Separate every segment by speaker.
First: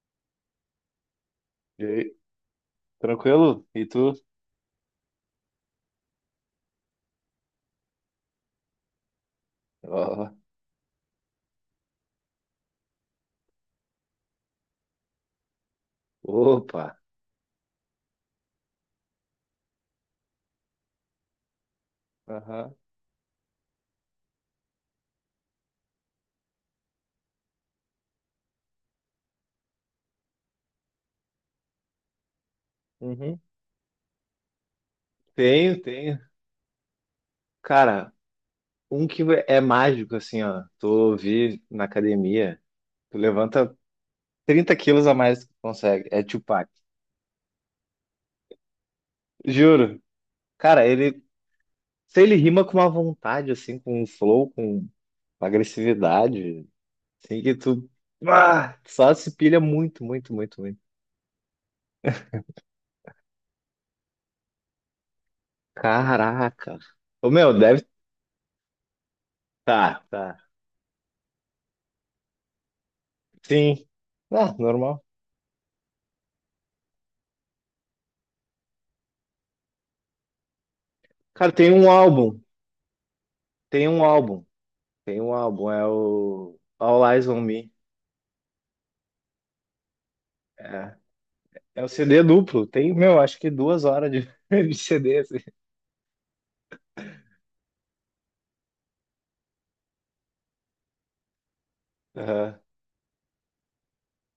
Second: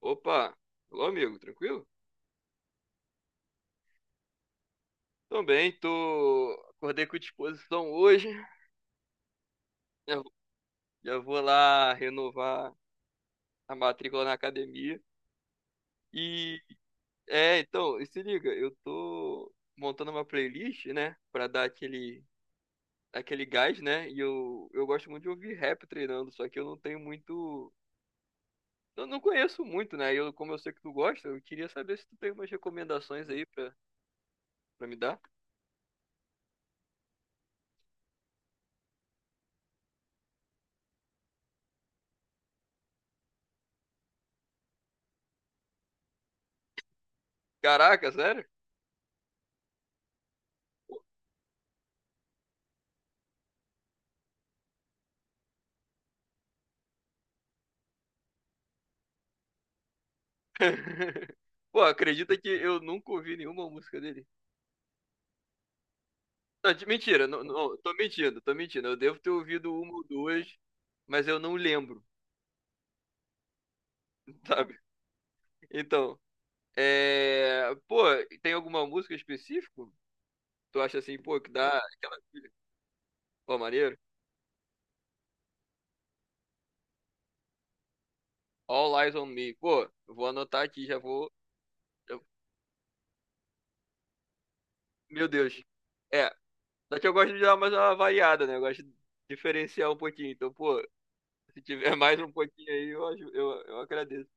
Speaker 1: Opa, alô amigo,
Speaker 2: E
Speaker 1: tranquilo?
Speaker 2: aí, tranquilo? E tu?
Speaker 1: Também tô. Acordei com disposição hoje. Já
Speaker 2: Ó,
Speaker 1: já vou lá renovar a matrícula na academia. E
Speaker 2: opa.
Speaker 1: então, se liga, eu tô montando uma playlist, né, pra dar aquele
Speaker 2: Aham.
Speaker 1: aquele gás, né? E eu gosto muito de ouvir rap treinando, só que eu não tenho muito. Eu não conheço muito, né? Como eu sei que tu gosta, eu queria saber se tu tem umas recomendações
Speaker 2: Uhum.
Speaker 1: aí pra, pra me dar.
Speaker 2: Tenho, tenho. Cara, um que é mágico, assim, ó. Tu vi na academia, tu levanta 30 quilos a mais do que tu consegue. É Tupac.
Speaker 1: Caraca, sério?
Speaker 2: Juro. Cara, se ele rima com uma vontade, assim, com um flow, com uma agressividade, assim, que tu, ah, só se pilha muito, muito, muito, muito.
Speaker 1: Pô, acredita que eu nunca ouvi nenhuma música dele? Não,
Speaker 2: Caraca.
Speaker 1: mentira,
Speaker 2: Ô,
Speaker 1: não,
Speaker 2: meu,
Speaker 1: não,
Speaker 2: deve.
Speaker 1: tô mentindo, tô mentindo. Eu devo ter ouvido uma
Speaker 2: Tá,
Speaker 1: ou
Speaker 2: tá.
Speaker 1: duas, mas eu não lembro,
Speaker 2: Sim. Ah,
Speaker 1: sabe?
Speaker 2: normal.
Speaker 1: Então, pô, tem alguma música específica? Tu acha assim, pô,
Speaker 2: Cara,
Speaker 1: que dá aquela... Pô,
Speaker 2: tem
Speaker 1: maneiro?
Speaker 2: um álbum, tem um álbum, é o All Eyes on Me.
Speaker 1: All Eyes on Me. Pô, eu vou anotar aqui,
Speaker 2: É,
Speaker 1: já vou...
Speaker 2: é o CD
Speaker 1: eu-
Speaker 2: duplo, tem, meu, acho que 2 horas de, de CD,
Speaker 1: Meu
Speaker 2: assim.
Speaker 1: Deus. É, só que eu gosto de dar mais uma variada, né? Eu gosto de diferenciar um pouquinho. Então, pô, se tiver mais um
Speaker 2: Aham.
Speaker 1: pouquinho aí, eu agradeço.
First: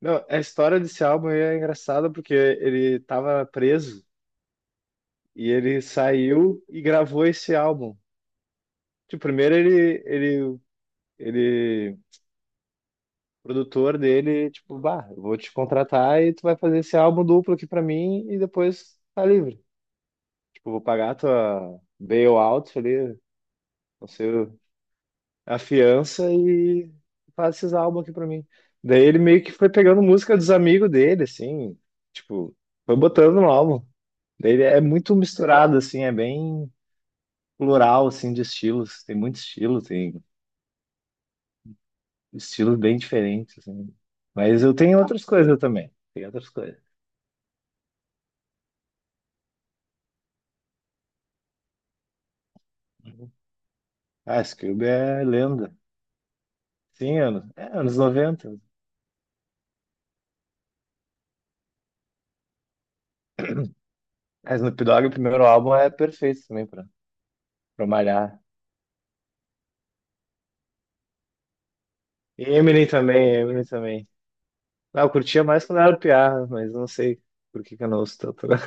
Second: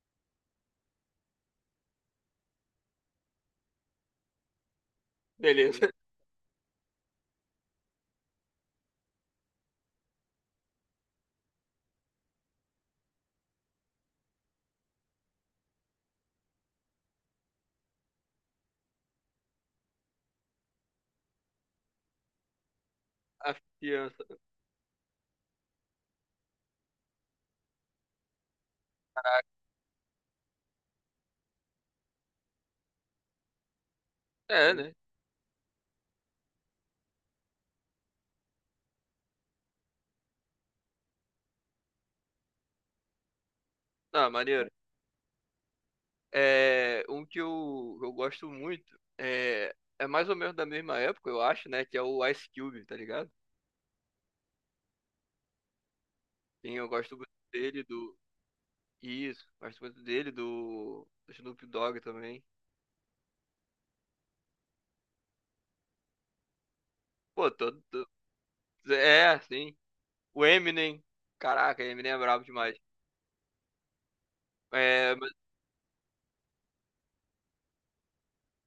Speaker 2: Não, a história desse álbum aí é engraçada porque ele tava preso e ele
Speaker 1: Beleza.
Speaker 2: saiu e gravou esse álbum. Tipo, primeiro ele, o produtor dele, tipo, bah, eu vou te contratar e tu vai fazer esse álbum duplo aqui pra mim e depois tá livre. Tipo, vou pagar a tua bailout ali.
Speaker 1: A fiança.
Speaker 2: Você afiança e faz esses álbuns aqui pra mim. Daí ele meio que foi pegando música dos amigos dele, assim, tipo, foi botando no álbum. Daí ele
Speaker 1: É,
Speaker 2: é
Speaker 1: né?
Speaker 2: muito misturado, assim, é bem plural, assim, de estilos. Tem muito estilo, tem estilos bem diferentes, assim.
Speaker 1: Ah,
Speaker 2: Mas
Speaker 1: maneiro.
Speaker 2: eu tenho outras coisas também, tem outras coisas.
Speaker 1: É, um que eu gosto muito é, é mais ou menos da mesma época, eu acho, né? Que é o Ice Cube, tá ligado?
Speaker 2: Ah, Scooby é lenda.
Speaker 1: Sim, eu gosto
Speaker 2: Sim,
Speaker 1: muito dele,
Speaker 2: anos
Speaker 1: do.
Speaker 2: 90.
Speaker 1: Isso, gosto muito dele, do, do Snoop Dogg também.
Speaker 2: Mas no Dogg, o primeiro álbum é perfeito também pra,
Speaker 1: Pô, todo.
Speaker 2: pra
Speaker 1: todo-
Speaker 2: malhar.
Speaker 1: É, sim. O Eminem. Caraca, Eminem é brabo
Speaker 2: E
Speaker 1: demais.
Speaker 2: Eminem também, Eminem também. Ah, eu
Speaker 1: É, mas,
Speaker 2: curtia mais quando era piá, mas não sei por que que eu não ouço tanto agora.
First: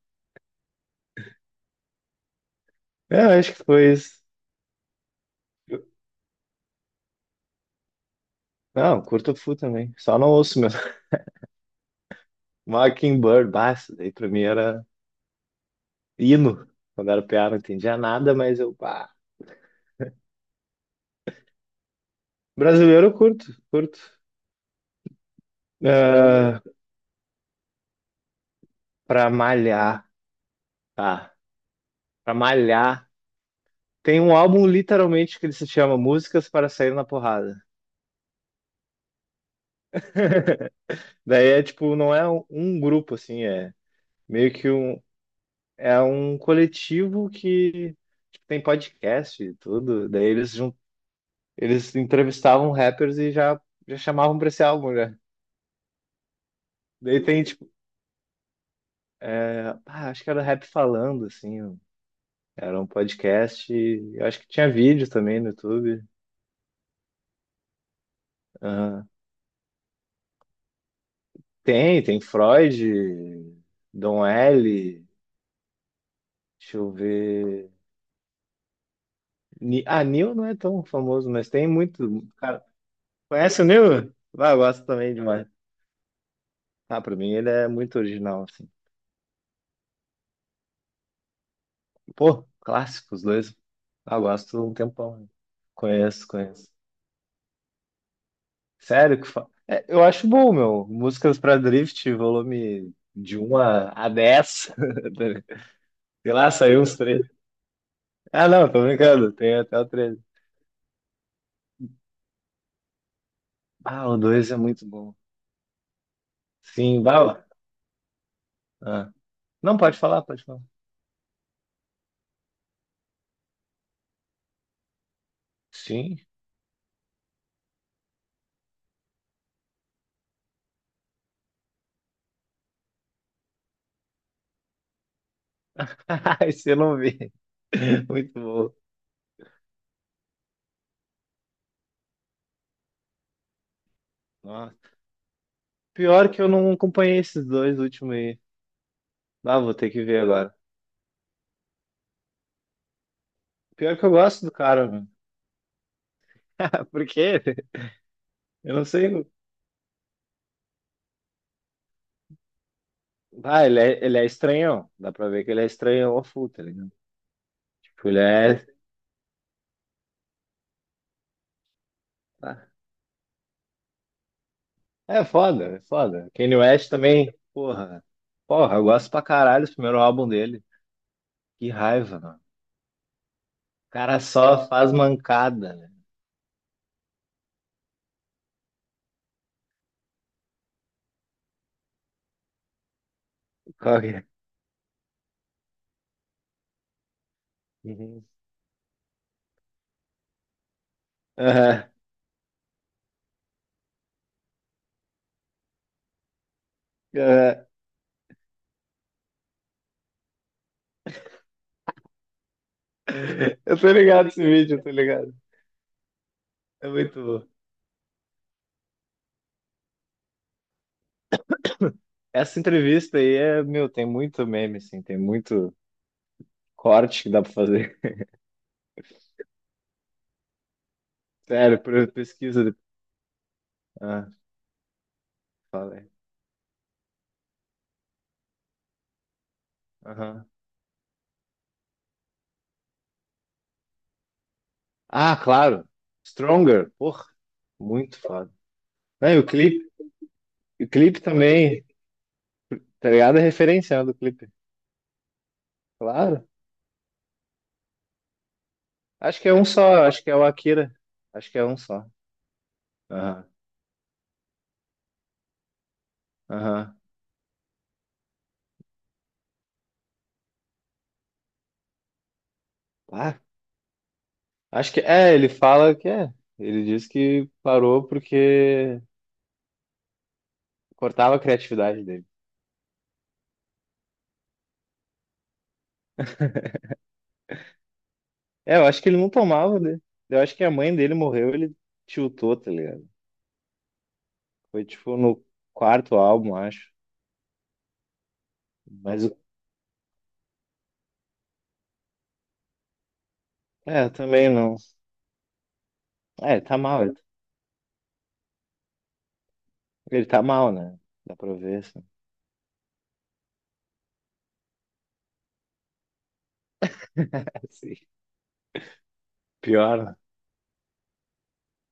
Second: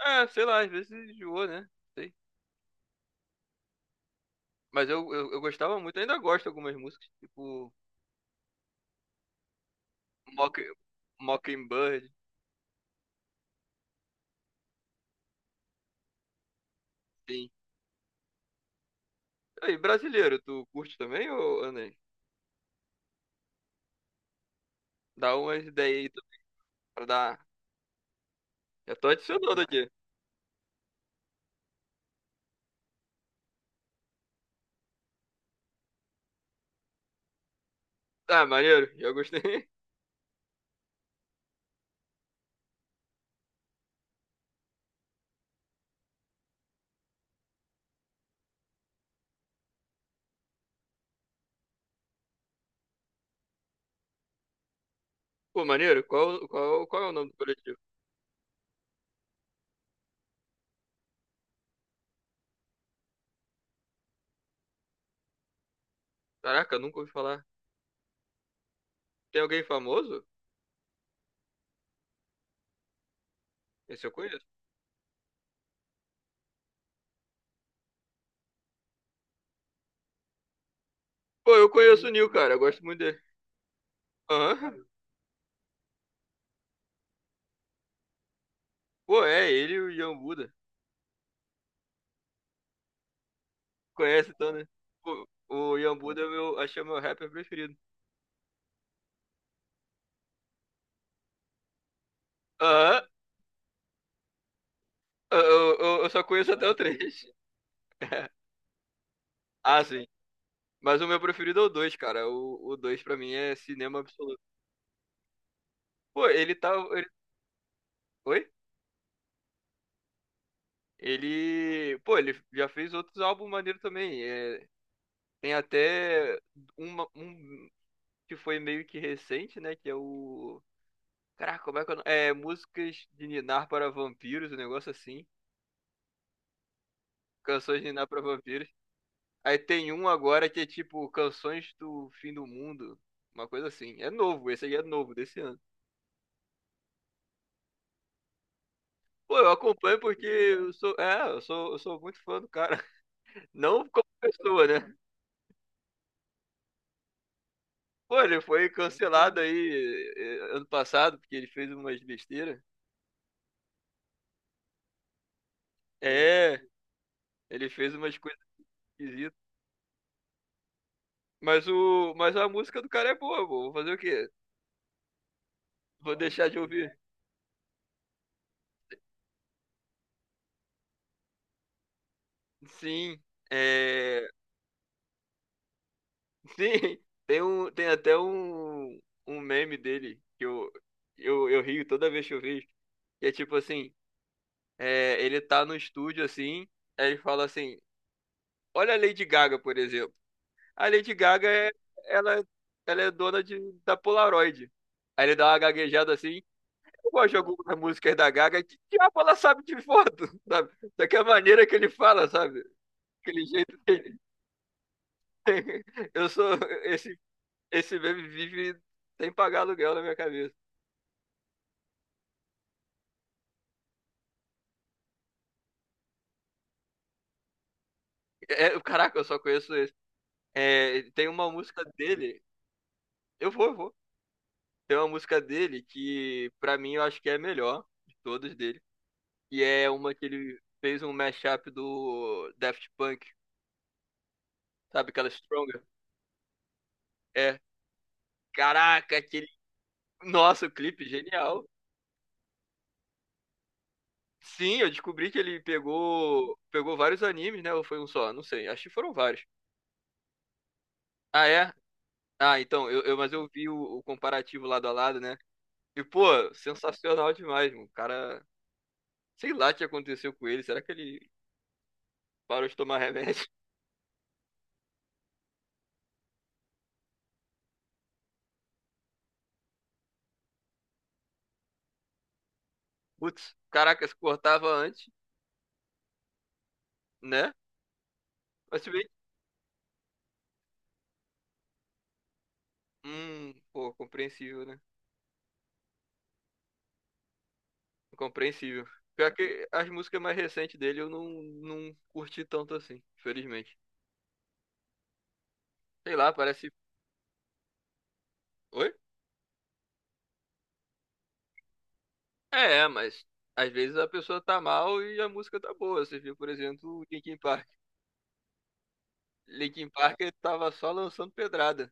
Speaker 1: é, sei lá, às vezes enjoou, né? Sei.
Speaker 2: É, eu acho que foi isso.
Speaker 1: Mas eu gostava muito, ainda gosto de algumas músicas, tipo
Speaker 2: Não, curto Fu também. Só não ouço
Speaker 1: Mocking,
Speaker 2: mesmo.
Speaker 1: Mockingbird.
Speaker 2: Mockingbird, bah, isso daí pra mim era hino. Quando era piá,
Speaker 1: Sim.
Speaker 2: não entendia nada, mas eu, pá.
Speaker 1: E brasileiro, tu curte também, ô André?
Speaker 2: Brasileiro eu curto, curto.
Speaker 1: Dá umas ideias aí tu-
Speaker 2: Ah,
Speaker 1: pra dar. Já tô
Speaker 2: pra
Speaker 1: adicionando aqui.
Speaker 2: malhar, tá. Pra malhar. Tem um álbum literalmente que ele se chama Músicas para Sair na Porrada.
Speaker 1: Ah, maneiro, já gostei.
Speaker 2: Daí é tipo, não é um grupo assim, meio que um, é um coletivo que tipo, tem podcast e tudo. Daí eles entrevistavam rappers e já chamavam pra esse álbum, né?
Speaker 1: Pô, maneiro, qual é o
Speaker 2: Daí
Speaker 1: nome do
Speaker 2: tem, tipo,
Speaker 1: coletivo?
Speaker 2: é, ah, acho que era Rap Falando, assim. Era um podcast e eu acho que tinha vídeo também no YouTube.
Speaker 1: Caraca, nunca ouvi falar.
Speaker 2: Aham.
Speaker 1: Tem alguém famoso?
Speaker 2: Tem Freud,
Speaker 1: Esse eu
Speaker 2: Dom
Speaker 1: conheço.
Speaker 2: L. Deixa eu ver. Ah, Nil não é tão famoso, mas
Speaker 1: Pô,
Speaker 2: tem
Speaker 1: eu conheço o
Speaker 2: muito.
Speaker 1: Nil, cara, eu
Speaker 2: Cara,
Speaker 1: gosto muito dele.
Speaker 2: conhece o Nil? Vai, eu
Speaker 1: Aham.
Speaker 2: gosto também demais. Ah, pra mim ele é muito original, assim.
Speaker 1: Pô, é, ele e o Ian Buda.
Speaker 2: Pô, clássico, os dois. Ah,
Speaker 1: Conhece então,
Speaker 2: gosto
Speaker 1: né?
Speaker 2: um tempão,
Speaker 1: Pô,
Speaker 2: né?
Speaker 1: o Ian Buda é
Speaker 2: Conheço,
Speaker 1: o meu,
Speaker 2: conheço.
Speaker 1: acho que é o meu rapper preferido.
Speaker 2: Sério que é, eu acho bom, meu. Músicas pra Drift, volume
Speaker 1: Aham,
Speaker 2: de 1 a 10.
Speaker 1: eu, eu só
Speaker 2: Sei lá,
Speaker 1: conheço até o
Speaker 2: saiu uns
Speaker 1: 3.
Speaker 2: três. Ah, não, tô brincando. Tem até
Speaker 1: Ah,
Speaker 2: o
Speaker 1: sim.
Speaker 2: 13.
Speaker 1: Mas o meu preferido é o 2, cara. O 2 pra mim é cinema
Speaker 2: Ah, o
Speaker 1: absoluto.
Speaker 2: 2 é muito bom.
Speaker 1: Pô, ele tá.
Speaker 2: Sim,
Speaker 1: ele-
Speaker 2: bala.
Speaker 1: Oi?
Speaker 2: Ah. Não, pode falar, pode falar.
Speaker 1: Ele. Pô, ele já fez outros álbuns maneiro também. É, tem
Speaker 2: Sim.
Speaker 1: até um que foi meio que recente, né? Que é o. Caraca, como é que é o nome? É Músicas de Ninar para Vampiros, um negócio assim.
Speaker 2: Esse eu não vi.
Speaker 1: Canções de Ninar para
Speaker 2: Muito
Speaker 1: Vampiros.
Speaker 2: bom.
Speaker 1: Aí tem um agora que é tipo Canções do Fim do Mundo. Uma coisa assim. É novo, esse aí é
Speaker 2: Nossa.
Speaker 1: novo desse ano.
Speaker 2: Pior que eu não acompanhei esses dois últimos aí.
Speaker 1: Pô, eu
Speaker 2: Ah, vou ter
Speaker 1: acompanho
Speaker 2: que ver
Speaker 1: porque
Speaker 2: agora.
Speaker 1: eu sou. É, eu sou muito fã do cara. Não
Speaker 2: Pior
Speaker 1: como
Speaker 2: que eu gosto do
Speaker 1: pessoa,
Speaker 2: cara,
Speaker 1: né?
Speaker 2: meu. Por quê?
Speaker 1: Pô, ele foi
Speaker 2: Eu não sei.
Speaker 1: cancelado aí ano passado, porque ele fez umas besteiras.
Speaker 2: Ah, ele é estranhão. Dá pra ver que ele é estranhão ao full,
Speaker 1: É,
Speaker 2: tá ligado?
Speaker 1: ele fez
Speaker 2: Tipo,
Speaker 1: umas
Speaker 2: ele
Speaker 1: coisas
Speaker 2: é.
Speaker 1: esquisitas. Mas a
Speaker 2: Ah,
Speaker 1: música do cara é boa, pô. Vou fazer o quê?
Speaker 2: é foda, é
Speaker 1: Vou
Speaker 2: foda.
Speaker 1: deixar de
Speaker 2: Kanye West
Speaker 1: ouvir.
Speaker 2: também, porra. Porra, eu gosto pra caralho do primeiro álbum dele. Que raiva, mano.
Speaker 1: Sim,
Speaker 2: O cara
Speaker 1: é,
Speaker 2: só faz mancada, né?
Speaker 1: sim. Tem até um, um meme dele que eu rio toda vez que eu vejo. Que é tipo assim,
Speaker 2: Qual que é?
Speaker 1: é, ele tá no estúdio assim, aí ele fala assim,
Speaker 2: Uhum.
Speaker 1: olha a Lady Gaga, por exemplo. A Lady Gaga é,
Speaker 2: Aham,
Speaker 1: ela, ela é dona de, da Polaroid. Aí ele dá uma gaguejada assim. Eu gosto de
Speaker 2: aham.
Speaker 1: algumas músicas da Gaga. Que diabo ela sabe de foto, sabe? Daquela maneira que ele fala, sabe? Aquele
Speaker 2: Eu
Speaker 1: jeito
Speaker 2: tô
Speaker 1: que ele
Speaker 2: ligado esse vídeo, eu tô ligado.
Speaker 1: tem. Eu sou.
Speaker 2: É
Speaker 1: Esse,
Speaker 2: muito bom.
Speaker 1: esse meme vive sem pagar aluguel na minha cabeça.
Speaker 2: Essa entrevista aí é, meu, tem muito meme, assim, tem muito corte que dá pra fazer.
Speaker 1: Caraca, eu só conheço esse. É, tem uma
Speaker 2: Sério,
Speaker 1: música dele.
Speaker 2: pesquisa.
Speaker 1: Eu vou.
Speaker 2: Ah,
Speaker 1: Tem uma música dele
Speaker 2: fala aí.
Speaker 1: que, pra mim, eu acho que é a melhor de todas dele. E é uma que
Speaker 2: Aham.
Speaker 1: ele fez um mashup do Daft Punk, sabe? Aquela
Speaker 2: Ah,
Speaker 1: Stronger.
Speaker 2: claro. Stronger. Porra,
Speaker 1: É.
Speaker 2: muito foda.
Speaker 1: Caraca,
Speaker 2: Não, e
Speaker 1: aquele. Nossa, o
Speaker 2: o
Speaker 1: clipe
Speaker 2: clipe
Speaker 1: genial.
Speaker 2: também, tá ligado? É referenciando o clipe.
Speaker 1: Sim, eu descobri que ele
Speaker 2: Claro.
Speaker 1: pegou vários animes, né? Ou foi um só? Não sei. Acho que foram
Speaker 2: Acho
Speaker 1: vários.
Speaker 2: que é um só, acho que é o Akira.
Speaker 1: Ah,
Speaker 2: Acho que é
Speaker 1: é?
Speaker 2: um só.
Speaker 1: Ah, então, mas
Speaker 2: Aham,
Speaker 1: eu vi o comparativo lado a lado, né? E, pô,
Speaker 2: aham.
Speaker 1: sensacional demais, mano. O cara, sei lá o que aconteceu com ele. Será que ele parou de tomar
Speaker 2: Ah,
Speaker 1: remédio?
Speaker 2: acho que é, ele fala que é. Ele diz que parou porque cortava a criatividade dele.
Speaker 1: Putz, caraca, se cortava antes, né?
Speaker 2: É,
Speaker 1: Mas
Speaker 2: eu
Speaker 1: se bem.
Speaker 2: acho que ele não tomava, né? Eu acho que a mãe dele morreu, ele tiltou, tá ligado?
Speaker 1: Pô, compreensível, né?
Speaker 2: Foi tipo no quarto álbum, acho.
Speaker 1: Compreensível.
Speaker 2: Mas
Speaker 1: Pior
Speaker 2: o-
Speaker 1: que as músicas mais recentes dele eu não curti tanto assim, infelizmente.
Speaker 2: é, eu também não.
Speaker 1: Sei lá,
Speaker 2: É,
Speaker 1: parece.
Speaker 2: tá mal.
Speaker 1: Oi?
Speaker 2: Ele tá mal, né? Dá pra ver, assim.
Speaker 1: Mas às vezes a pessoa tá mal e a música tá boa. Você viu, por exemplo, o Linkin Park.
Speaker 2: Assim.
Speaker 1: Linkin
Speaker 2: Pior, né?
Speaker 1: Park ele tava só lançando pedrada.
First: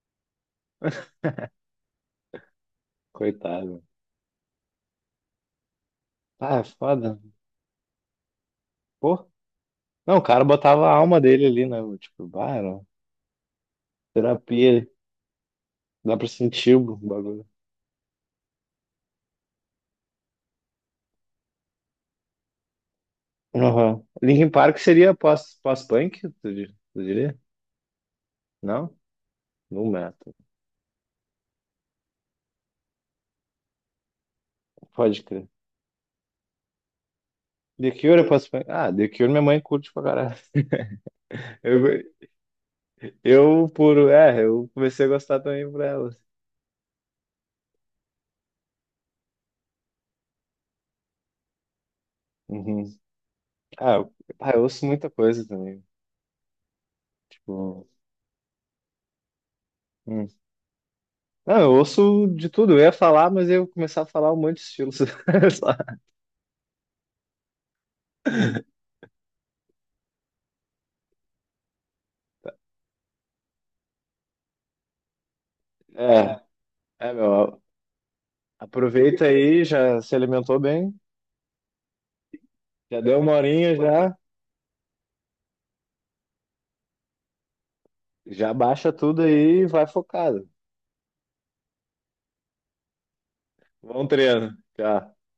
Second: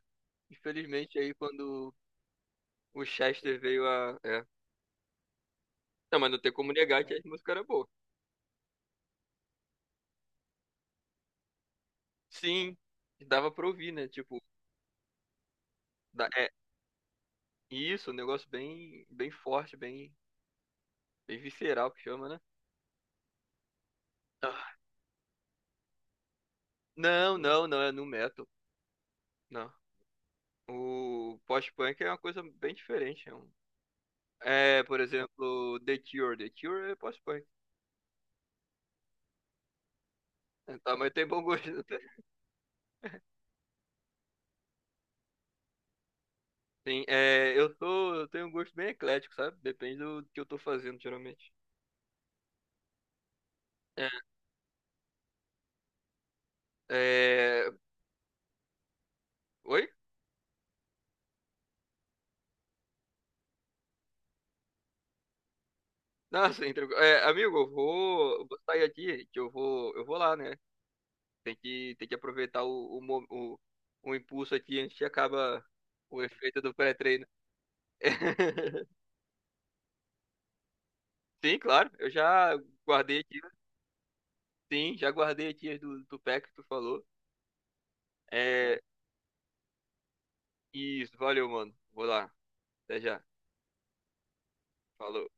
Speaker 1: Infelizmente, aí quando o Chester
Speaker 2: Coitado.
Speaker 1: veio a. É. Não, mas não tem
Speaker 2: Ah, é
Speaker 1: como negar que
Speaker 2: foda.
Speaker 1: as músicas eram boas.
Speaker 2: Pô. Não, o cara botava a alma dele ali, né? Tipo, bah,
Speaker 1: Sim,
Speaker 2: era
Speaker 1: dava pra ouvir, né? Tipo,
Speaker 2: terapia. Dá pra
Speaker 1: é
Speaker 2: sentir o bagulho.
Speaker 1: isso, um negócio bem, bem forte, bem, bem visceral que chama, né?
Speaker 2: Aham. Linkin
Speaker 1: Ah,
Speaker 2: Park seria pós-punk, tu
Speaker 1: não,
Speaker 2: diria?
Speaker 1: não, não, é nu metal.
Speaker 2: Não?
Speaker 1: Não.
Speaker 2: No metal.
Speaker 1: O post-punk é uma coisa bem diferente. É, é, por
Speaker 2: Pode crer.
Speaker 1: exemplo, The Cure. The Cure é post-punk.
Speaker 2: The Cure é pós-punk. Ah, The Cure minha mãe curte pra caralho.
Speaker 1: É, tá, mas tem bom gosto.
Speaker 2: Eu, É, eu comecei a gostar também por ela.
Speaker 1: Sim, é, eu tenho um gosto bem eclético, sabe? Depende do que eu tô fazendo, geralmente.
Speaker 2: Uhum. Ah,
Speaker 1: É,
Speaker 2: eu ouço muita coisa também.
Speaker 1: é,
Speaker 2: Tipo...
Speaker 1: Oi?
Speaker 2: hum, Não, eu ouço de tudo. Eu ia falar, mas eu ia começar a falar um monte de estilos.
Speaker 1: Nossa, entregou. É, amigo, eu vou sair aqui, que eu vou lá, né? Tem que aproveitar o impulso aqui antes que acaba o
Speaker 2: É,
Speaker 1: efeito do
Speaker 2: é,
Speaker 1: pré-treino.
Speaker 2: meu. Aproveita aí, já se alimentou bem.
Speaker 1: Sim, claro. Eu já
Speaker 2: Já deu
Speaker 1: guardei
Speaker 2: uma
Speaker 1: aqui.
Speaker 2: horinha já.
Speaker 1: Sim, já guardei aqui as do, do pack que tu falou.
Speaker 2: Já
Speaker 1: É,
Speaker 2: baixa tudo aí e vai focado.
Speaker 1: isso, valeu, mano. Vou lá. Até já.
Speaker 2: Bom treino. Tchau.
Speaker 1: Falou.